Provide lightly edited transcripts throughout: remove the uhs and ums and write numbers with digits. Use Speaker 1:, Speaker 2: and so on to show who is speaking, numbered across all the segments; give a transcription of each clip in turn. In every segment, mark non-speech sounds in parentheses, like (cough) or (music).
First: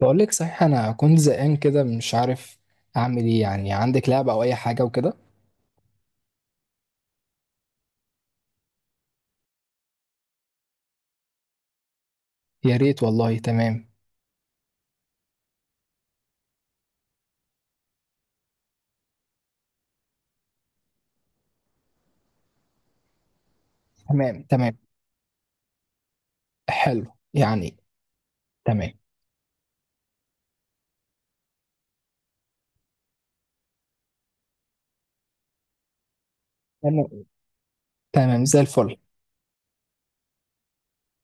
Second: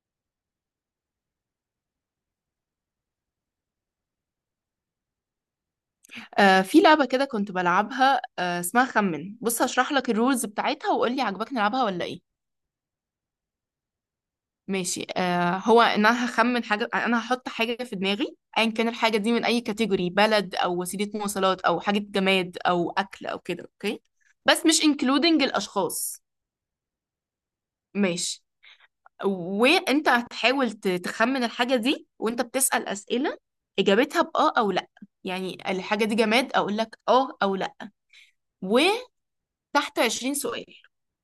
Speaker 1: بقول لك صحيح، انا كنت زهقان كده مش عارف اعمل ايه. يعني عندك لعبة او اي حاجة وكده؟
Speaker 2: آه في لعبة كده كنت بلعبها. آه اسمها خمن. بص هشرح لك الرولز بتاعتها وقول لي عجبك نلعبها ولا ايه.
Speaker 1: يا ريت والله. تمام
Speaker 2: ماشي. آه هو ان هخمن حاجة، انا هحط حاجة في دماغي ايا كان الحاجة دي، من اي كاتيجوري، بلد او وسيلة مواصلات او حاجة جماد او اكل او كده، اوكي؟
Speaker 1: تمام
Speaker 2: بس
Speaker 1: تمام.
Speaker 2: مش انكلودنج الاشخاص.
Speaker 1: حلو. يعني
Speaker 2: ماشي.
Speaker 1: تمام
Speaker 2: وانت هتحاول تخمن الحاجة دي وانت بتسأل أسئلة اجابتها باه او لا. يعني الحاجة دي جماد، اقول لك
Speaker 1: تمام
Speaker 2: اه او لا.
Speaker 1: تمام زي الفل.
Speaker 2: تحت 20 سؤال،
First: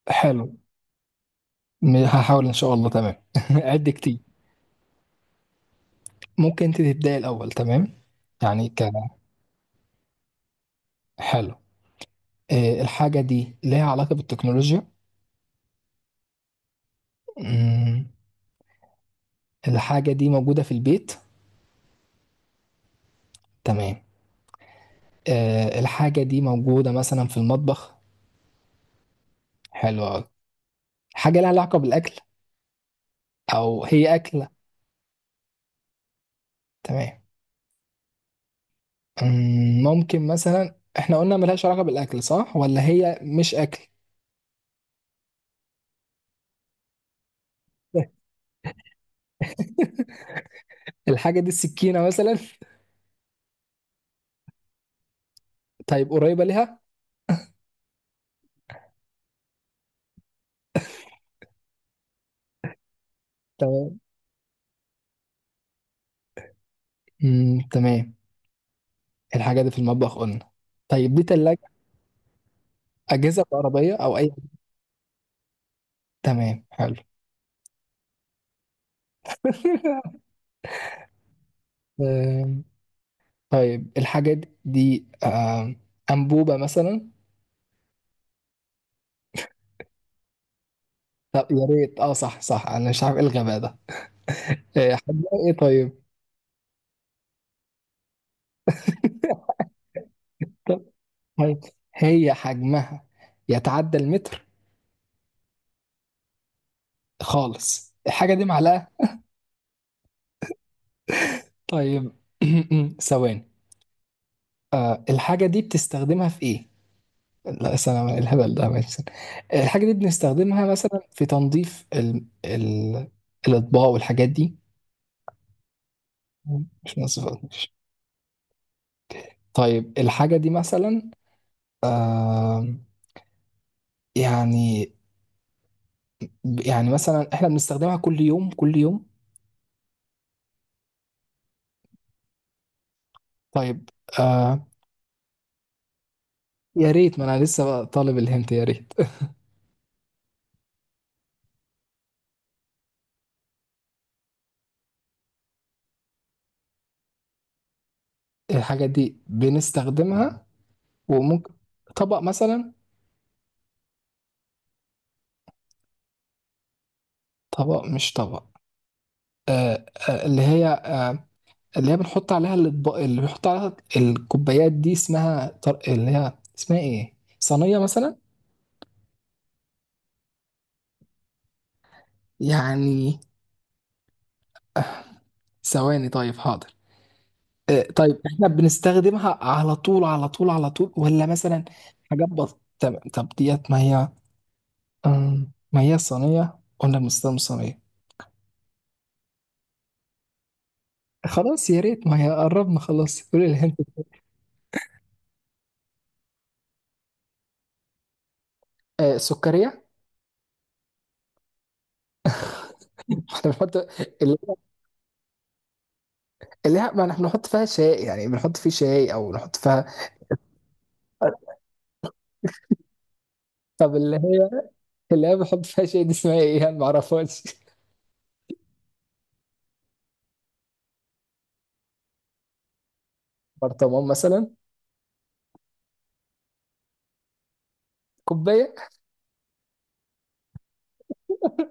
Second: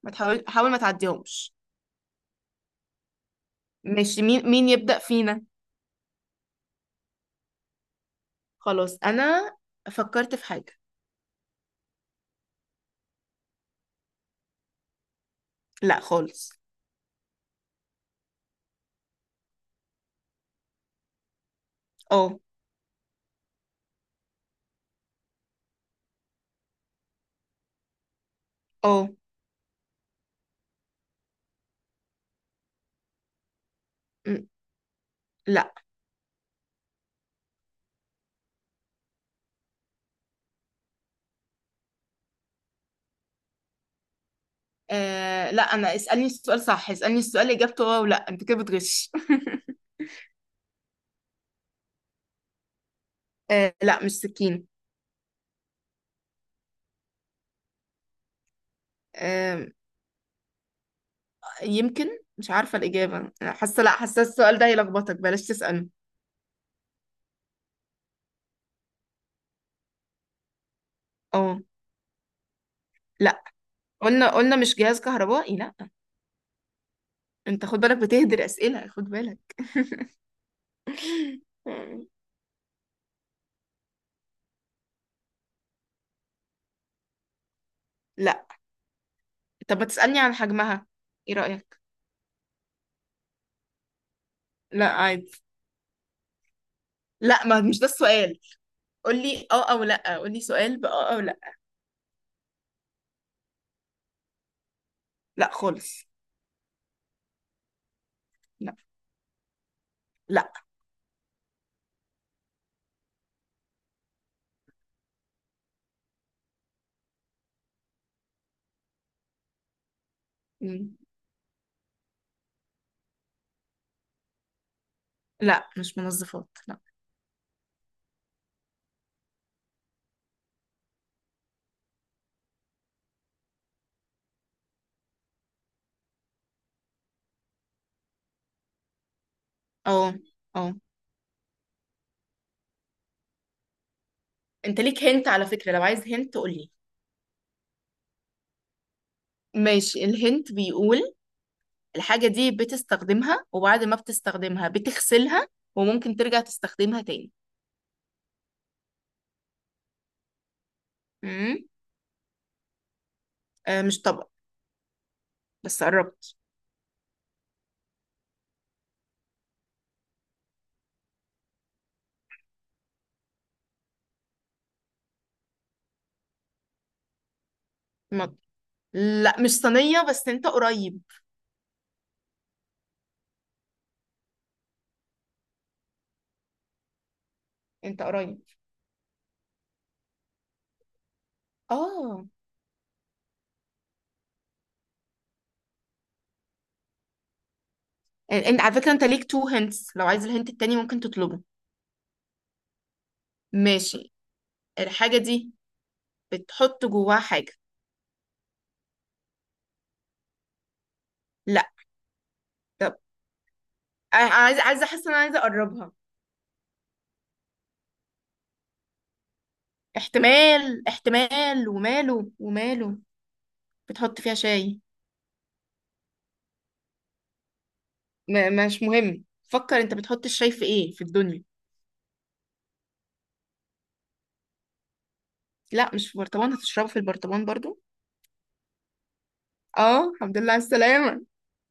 Speaker 2: ما تحاول
Speaker 1: حلو.
Speaker 2: حاول ما تعديهمش.
Speaker 1: هحاول ان شاء الله. تمام. (laughs) قد كتير.
Speaker 2: مش مين مين يبدأ فينا؟
Speaker 1: ممكن انت تبداي الاول. تمام. يعني ك
Speaker 2: خلاص انا فكرت في حاجة.
Speaker 1: حلو. إيه، الحاجة دي ليها علاقة بالتكنولوجيا؟
Speaker 2: لا خالص.
Speaker 1: مم، الحاجة دي موجودة في البيت؟
Speaker 2: اه.
Speaker 1: تمام. إيه، الحاجة دي موجودة مثلا في المطبخ؟
Speaker 2: اه.
Speaker 1: حلو أوي. حاجة لها علاقة بالأكل، او هي
Speaker 2: م،
Speaker 1: اكله؟
Speaker 2: لا.
Speaker 1: تمام. ممكن مثلا احنا قلنا ملهاش علاقه بالاكل، صح؟ ولا هي مش اكل؟
Speaker 2: آه لا، اسألني السؤال صح، اسألني السؤال اجابته اه ولا،
Speaker 1: (laughs)
Speaker 2: انت كده بتغش.
Speaker 1: الحاجه دي السكينه مثلا؟
Speaker 2: (laughs) آه لا مش سكين.
Speaker 1: طيب قريبه ليها.
Speaker 2: آه، يمكن. مش عارفة الإجابة، حاسة لا،
Speaker 1: تمام.
Speaker 2: حاسة السؤال ده هيلخبطك، بلاش تسأله.
Speaker 1: تمام. الحاجه دي في المطبخ قلنا. طيب، دي
Speaker 2: اه.
Speaker 1: تلاجة؟ أجهزة
Speaker 2: لا،
Speaker 1: كهربائية أو أي؟
Speaker 2: قلنا مش جهاز كهربائي لا.
Speaker 1: تمام. حلو.
Speaker 2: انت خد بالك بتهدر أسئلة، خد بالك.
Speaker 1: (laughs)
Speaker 2: (laughs)
Speaker 1: أم، طيب الحاجة دي، أنبوبة مثلا؟
Speaker 2: لا. طب ما تسألني عن حجمها، ايه
Speaker 1: طب يا
Speaker 2: رأيك؟
Speaker 1: ريت. اه، صح صح، أنا مش عارف إيه الغباء ده.
Speaker 2: لا
Speaker 1: حجمها
Speaker 2: عادي.
Speaker 1: إيه طيب؟
Speaker 2: لا، ما مش ده السؤال، قولي اه او لا، قولي
Speaker 1: (laughs)
Speaker 2: سؤال باه او لا.
Speaker 1: طيب، هي حجمها يتعدى المتر؟
Speaker 2: لا خالص.
Speaker 1: خالص. الحاجة دي
Speaker 2: لا.
Speaker 1: معلقة؟
Speaker 2: لا.
Speaker 1: طيب. (clears throat) ثواني. آه، الحاجة دي بتستخدمها في ايه؟ لا سلام، الهبل ده ماشي، استنى. الحاجة دي بنستخدمها
Speaker 2: مم.
Speaker 1: مثلا في تنظيف ال... ال... الأطباق والحاجات دي؟
Speaker 2: لا مش منظفات لا.
Speaker 1: مش نظيف، ماشي. طيب الحاجة دي مثلا، آه، يعني، يعني مثلا احنا بنستخدمها كل يوم كل يوم؟
Speaker 2: اه. اه.
Speaker 1: طيب. آه،
Speaker 2: انت ليك هنت على فكرة، لو عايز هنت قولي.
Speaker 1: يا ريت، ما انا لسه بقى طالب الهنت، يا ريت.
Speaker 2: ماشي، الهنت بيقول: الحاجة دي بتستخدمها، وبعد ما بتستخدمها بتغسلها وممكن ترجع تستخدمها تاني.
Speaker 1: الحاجة دي بنستخدمها وممكن،
Speaker 2: امم
Speaker 1: طبق مثلا؟
Speaker 2: آه مش طبق، بس قربت.
Speaker 1: طبق مش طبق. آه آه اللي هي، آه، اللي هي بنحط عليها الاطباق، اللي بنحط عليها الكوبايات دي اسمها طر... اللي هي اسمها ايه؟ صينية مثلا؟
Speaker 2: مج- لا مش صينية، بس انت قريب.
Speaker 1: يعني ثواني، طيب حاضر. آه،
Speaker 2: انت
Speaker 1: طيب
Speaker 2: قريب.
Speaker 1: احنا بنستخدمها على طول على طول على طول ولا مثلا
Speaker 2: اه.
Speaker 1: حاجات بسيطة؟ طب طب ديت، ما هي، ما هي صينية قلنا، بنستخدم صينية.
Speaker 2: انت على فكرة انت ليك تو هنتس، لو عايز الهنت التاني ممكن تطلبه.
Speaker 1: خلاص، يا ريت، ما هي قربنا خلاص، قولي الهنت.
Speaker 2: ماشي. الحاجة دي بتحط جواها حاجة.
Speaker 1: آه، سكرية؟
Speaker 2: لا. طب
Speaker 1: احنا بنحط،
Speaker 2: أنا
Speaker 1: اللي،
Speaker 2: عايزة احس ان عايزة اقربها.
Speaker 1: اللي هي، ما احنا بنحط فيها شاي. يعني بنحط فيه شاي او نحط فيها.
Speaker 2: احتمال
Speaker 1: (laughs)
Speaker 2: احتمال، وماله وماله.
Speaker 1: طب اللي
Speaker 2: بتحط فيها
Speaker 1: هي،
Speaker 2: شاي.
Speaker 1: اللي هي بنحط فيها شاي دي، اسمها ايه؟ انا ما اعرفهاش.
Speaker 2: مش مهم، فكر انت بتحط الشاي في ايه في الدنيا.
Speaker 1: برطمان مثلا؟
Speaker 2: لا مش في برطمان، هتشربه في البرطمان برضو؟
Speaker 1: كوبايه.
Speaker 2: اه، الحمد لله على السلامة،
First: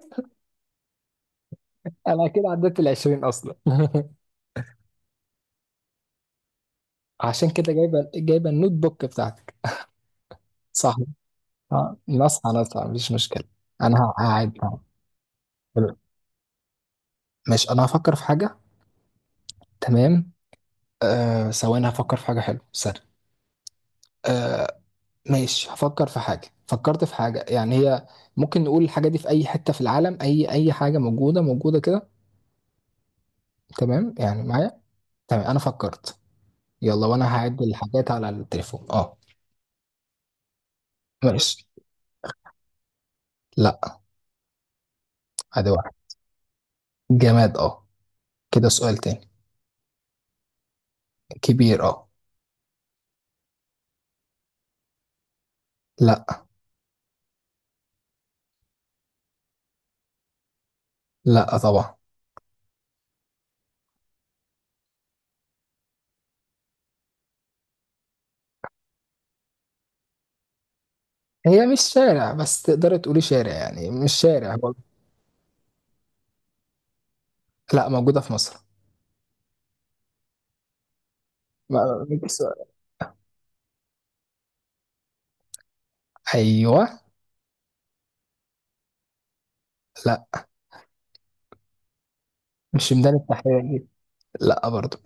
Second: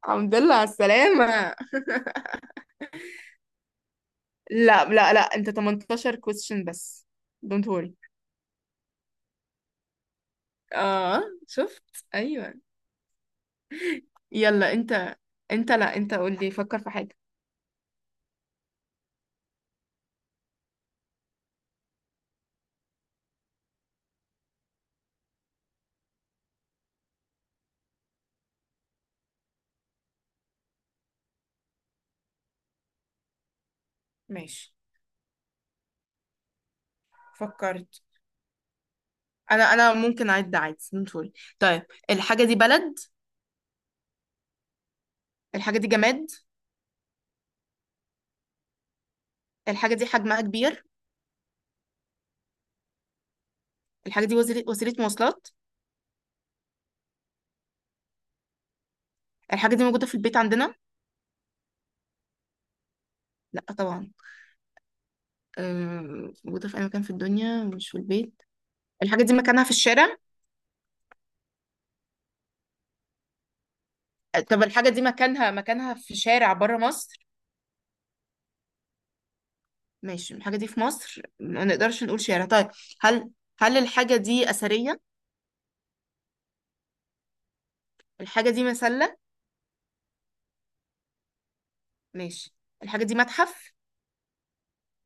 Speaker 2: الحمد لله على السلامة.
Speaker 1: انا كده عديت ال 20 اصلا. (laughs)
Speaker 2: (laughs) لا، انت 18 question بس.
Speaker 1: عشان
Speaker 2: don't
Speaker 1: كده
Speaker 2: worry.
Speaker 1: جايبه جايبه النوت بوك بتاعتك، صح؟
Speaker 2: اه.
Speaker 1: اه،
Speaker 2: شفت،
Speaker 1: نصحى
Speaker 2: ايوه.
Speaker 1: نصحى، مفيش مشكله. هقعد.
Speaker 2: يلا انت، انت لا انت قول لي، فكر في حاجة.
Speaker 1: ماشي، انا هفكر في حاجه. تمام. آه ثواني، هفكر في حاجه حلوه، سهل. آه ماشي، هفكر في حاجة. فكرت في حاجة. يعني هي ممكن نقول الحاجة دي في أي حتة في العالم، أي أي حاجة موجودة موجودة كده. تمام يعني
Speaker 2: ماشي.
Speaker 1: معايا. تمام، أنا فكرت. يلا، وأنا هعد
Speaker 2: فكرت.
Speaker 1: الحاجات على التليفون، أه.
Speaker 2: انا ممكن اعد عادي، سوري.
Speaker 1: ماشي.
Speaker 2: طيب. الحاجة دي بلد؟
Speaker 1: لا. أدي
Speaker 2: الحاجة دي
Speaker 1: واحد.
Speaker 2: جماد؟
Speaker 1: جماد، أه. كده سؤال تاني.
Speaker 2: الحاجة دي حجمها كبير؟
Speaker 1: كبير، أه.
Speaker 2: الحاجة دي وسيلة مواصلات؟
Speaker 1: لا.
Speaker 2: الحاجة دي موجودة في البيت عندنا؟
Speaker 1: لا طبعا.
Speaker 2: لا طبعا. موجودة في اي مكان في الدنيا مش في البيت. الحاجة دي مكانها في الشارع؟
Speaker 1: هي مش شارع، بس تقدر تقولي شارع، يعني مش شارع
Speaker 2: طب
Speaker 1: برضه.
Speaker 2: الحاجة دي مكانها في شارع بره مصر؟
Speaker 1: لا، موجودة في مصر.
Speaker 2: ماشي، الحاجة دي في مصر، ما نقدرش
Speaker 1: ما-
Speaker 2: نقول
Speaker 1: بس-
Speaker 2: شارع، طيب. هل هل الحاجة دي أثرية؟
Speaker 1: أيوه.
Speaker 2: الحاجة دي مسلة؟
Speaker 1: لا،
Speaker 2: ماشي.
Speaker 1: مش
Speaker 2: الحاجة
Speaker 1: ميدان
Speaker 2: دي متحف؟
Speaker 1: التحرير. لا برضو.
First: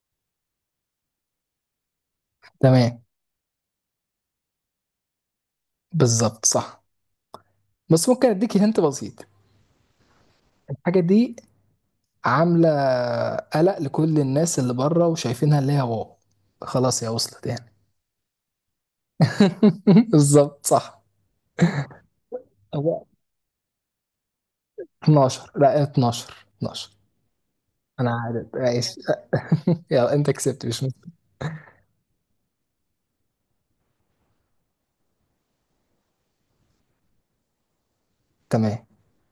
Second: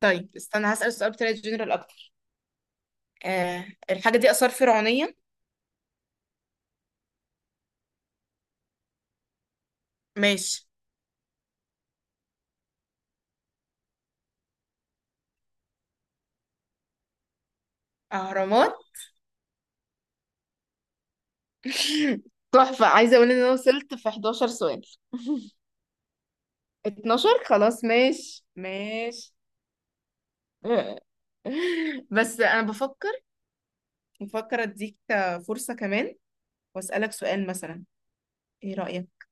Speaker 2: طيب استنى، هسأل السؤال بطريقة جنرال أكتر.
Speaker 1: تمام.
Speaker 2: آه. الحاجة دي آثار فرعونية؟
Speaker 1: بالظبط، صح. بس ممكن اديك هنت بسيط.
Speaker 2: ماشي.
Speaker 1: الحاجه دي عامله قلق لكل الناس اللي بره وشايفينها، اللي هي واو. خلاص، هي وصلت يعني.
Speaker 2: أهرامات؟
Speaker 1: (laughs) بالظبط، صح.
Speaker 2: (laughs) تحفة.
Speaker 1: هو
Speaker 2: عايزة أقول إن أنا وصلت في 11 سؤال.
Speaker 1: 12.
Speaker 2: (laughs)
Speaker 1: لا، 12، 12.
Speaker 2: 12، خلاص
Speaker 1: انا
Speaker 2: ماشي
Speaker 1: عارف، ماشي.
Speaker 2: ماشي.
Speaker 1: (laughs) يلا انت كسبت، مش مشكلة.
Speaker 2: (laughs) بس أنا بفكر أديك فرصة كمان، وأسألك سؤال مثلا، إيه
Speaker 1: تمام.
Speaker 2: رأيك؟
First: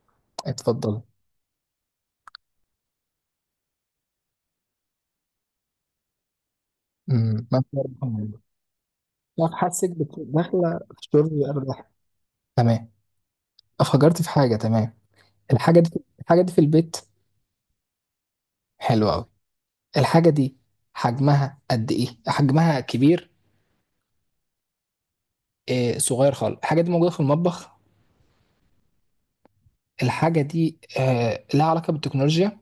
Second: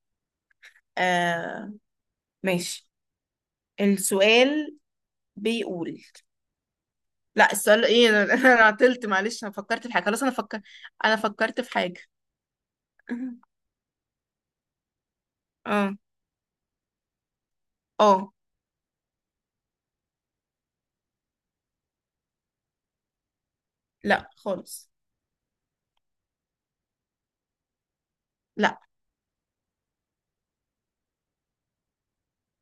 Speaker 1: اتفضل.
Speaker 2: آه. ماشي. السؤال بيقول: لا،
Speaker 1: ما
Speaker 2: السؤال ايه، انا (laughs) انا عطلت، معلش،
Speaker 1: لا.
Speaker 2: انا فكرت
Speaker 1: حاسك
Speaker 2: في حاجه خلاص انا فكر.
Speaker 1: داخله في
Speaker 2: انا
Speaker 1: شرب
Speaker 2: فكرت في
Speaker 1: الريحه.
Speaker 2: حاجه.
Speaker 1: تمام.
Speaker 2: (laughs)
Speaker 1: افكرت في حاجه. تمام. الحاجه دي،
Speaker 2: اه.
Speaker 1: الحاجه دي في البيت.
Speaker 2: اه.
Speaker 1: حلوه قوي. الحاجه دي حجمها قد ايه؟ حجمها كبير؟
Speaker 2: لا خالص.
Speaker 1: صغير خالص. الحاجه دي موجوده في المطبخ؟
Speaker 2: لا.
Speaker 1: الحاجه دي لها علاقه بالتكنولوجيا؟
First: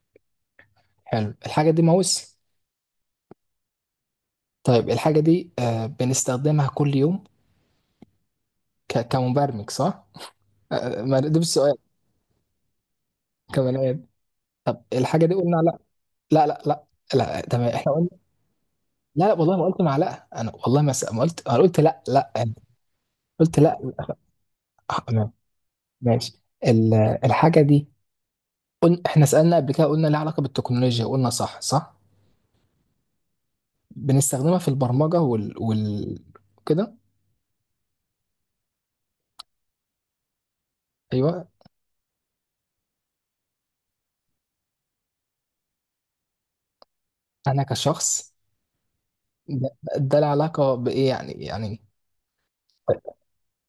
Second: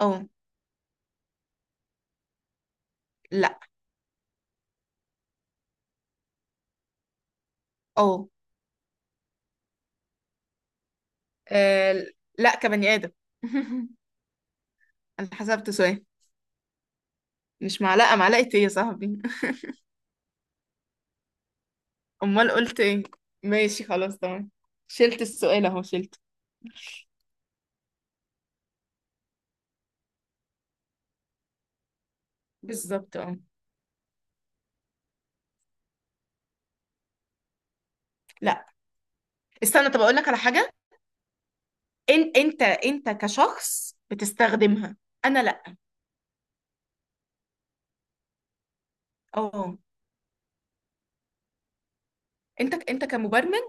Speaker 2: اه.
Speaker 1: حلو. الحاجه دي ماوس؟
Speaker 2: لا.
Speaker 1: طيب الحاجه دي بنستخدمها كل يوم؟
Speaker 2: اه.
Speaker 1: كمبرمج، صح؟ آه، ما ده بالسؤال.
Speaker 2: آه، لا، كبني ادم.
Speaker 1: كمان
Speaker 2: (laughs)
Speaker 1: إيه؟ طب الحاجه
Speaker 2: انا
Speaker 1: دي قلنا
Speaker 2: حسبت
Speaker 1: لا،
Speaker 2: سؤال.
Speaker 1: لا لا لا. لا تمام،
Speaker 2: مش
Speaker 1: احنا قلنا
Speaker 2: معلقه، معلقه ايه يا صاحبي؟
Speaker 1: لا لا. والله ما قلت معلقه انا، والله ما قلت، انا قلت لا
Speaker 2: (laughs)
Speaker 1: لا.
Speaker 2: امال
Speaker 1: أنا
Speaker 2: قلت ايه؟
Speaker 1: قلت لا
Speaker 2: ماشي
Speaker 1: لا.
Speaker 2: خلاص تمام، شلت
Speaker 1: تمام.
Speaker 2: السؤال، اهو شلته.
Speaker 1: ماشي. ال- الحاجه دي قلنا، احنا سالنا قبل كده، قلنا لها علاقه بالتكنولوجيا، قلنا صح صح.
Speaker 2: بالظبط اه.
Speaker 1: بنستخدمها في البرمجة وال وال كده.
Speaker 2: لا استنى، طب اقول لك على حاجه.
Speaker 1: ايوه.
Speaker 2: ان انت كشخص بتستخدمها، انا لا.
Speaker 1: انا كشخص، ده،
Speaker 2: اه.
Speaker 1: ده له علاقة بايه يعني؟ يعني
Speaker 2: انت كمبرمج،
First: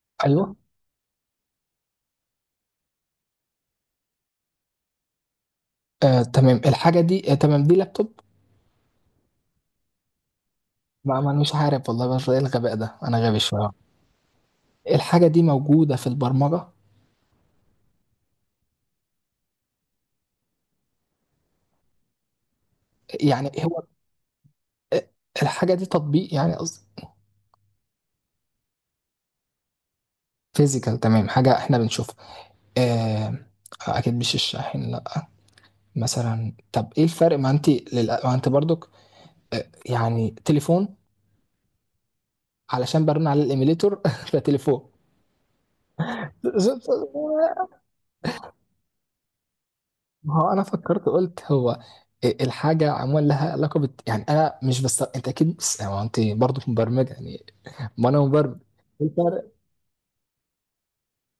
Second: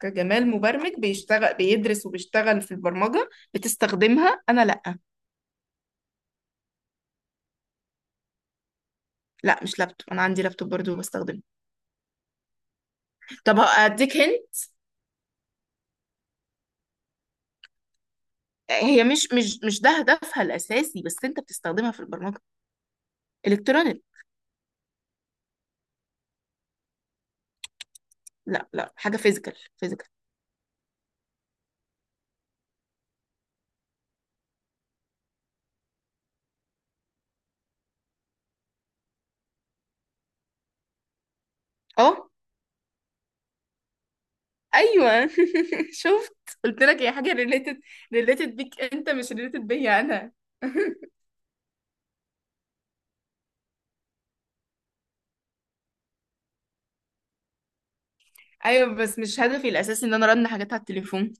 Speaker 2: كجمال
Speaker 1: ايوه.
Speaker 2: مبرمج بيشتغل بيدرس وبيشتغل في البرمجة بتستخدمها، أنا لأ.
Speaker 1: آه تمام، الحاجة دي، آه تمام، دي لابتوب؟
Speaker 2: لأ مش لابتوب، أنا عندي لابتوب برضو
Speaker 1: ما ما انا
Speaker 2: بستخدمه.
Speaker 1: مش عارف والله، بس ايه الغباء ده، انا غبي
Speaker 2: طب
Speaker 1: شوية.
Speaker 2: هديك هنت.
Speaker 1: الحاجة دي موجودة في البرمجة؟
Speaker 2: هي مش مش ده هدفها الأساسي، بس أنت بتستخدمها في البرمجة.
Speaker 1: يعني هو،
Speaker 2: إلكترونيك.
Speaker 1: آه، الحاجة دي تطبيق يعني؟ قصدي
Speaker 2: لأ لأ، حاجة فيزيكال فيزيكال.
Speaker 1: فيزيكال، تمام. حاجة احنا بنشوفها، آه. اكيد مش الشاحن، لا. مثلا، طب ايه الفرق، ما انت للأ... ما انت برضك، يعني تليفون؟
Speaker 2: أه.
Speaker 1: علشان برن على الايميليتور. (laughs) فتليفون.
Speaker 2: أيوه. (laughs) شفت، قلت لك هي حاجة ريليتد، ريليتد بيك أنت، مش ريليتد بيا أنا.
Speaker 1: ما هو انا
Speaker 2: (laughs)
Speaker 1: فكرت قلت هو إيه الحاجه عموما لها علاقه بت... يعني انا مش، بس انت اكيد، بس يعني هو انت برضه مبرمج يعني، ما انا مبرمج.
Speaker 2: أيوه،
Speaker 1: إيه
Speaker 2: بس مش
Speaker 1: الفرق.
Speaker 2: هدفي الأساسي إن أنا أرن حاجات على التليفون.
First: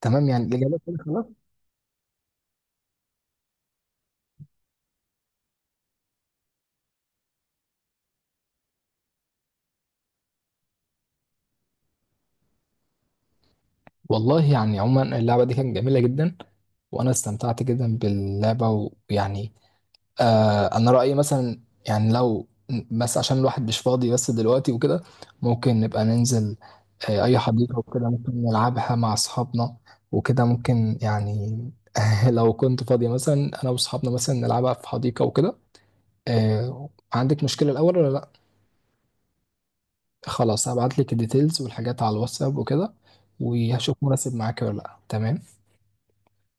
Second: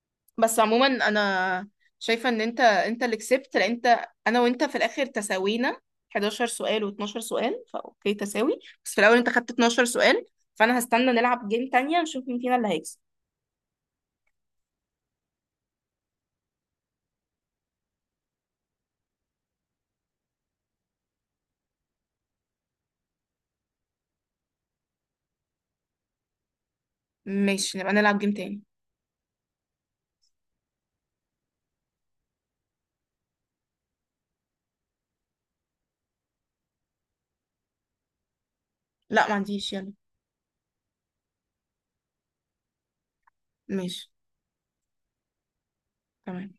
Speaker 1: تمام، يعني
Speaker 2: بس
Speaker 1: الاجابه
Speaker 2: عموما
Speaker 1: كده خلاص.
Speaker 2: انا شايفه ان انت اللي كسبت، لان انت، انا وانت في الاخر تساوينا، 11 سؤال و12 سؤال، فاوكي تساوي، بس في الاول انت خدت 12 سؤال، فانا هستنى نلعب جيم تانية نشوف مين فينا اللي هيكسب.
Speaker 1: والله يعني عموما اللعبه دي كانت جميله جدا، وانا استمتعت جدا باللعبه. ويعني، آه انا رايي مثلا، يعني لو، بس عشان الواحد مش فاضي بس دلوقتي وكده، ممكن نبقى ننزل آه اي
Speaker 2: ماشي،
Speaker 1: حديقه
Speaker 2: نبقى
Speaker 1: وكده،
Speaker 2: نلعب
Speaker 1: ممكن
Speaker 2: جيم تاني.
Speaker 1: نلعبها مع اصحابنا وكده. ممكن يعني، (laughs) لو كنت فاضي مثلا، انا واصحابنا مثلا، نلعبها في حديقه وكده. آه، عندك مشكله الاول ولا لا؟
Speaker 2: لا ما عنديش، يلا.
Speaker 1: خلاص، هبعت لك الديتيلز والحاجات على الواتساب وكده، وهشوف
Speaker 2: ماشي.
Speaker 1: مناسب معاك ولا لا. تمام.
Speaker 2: تمام.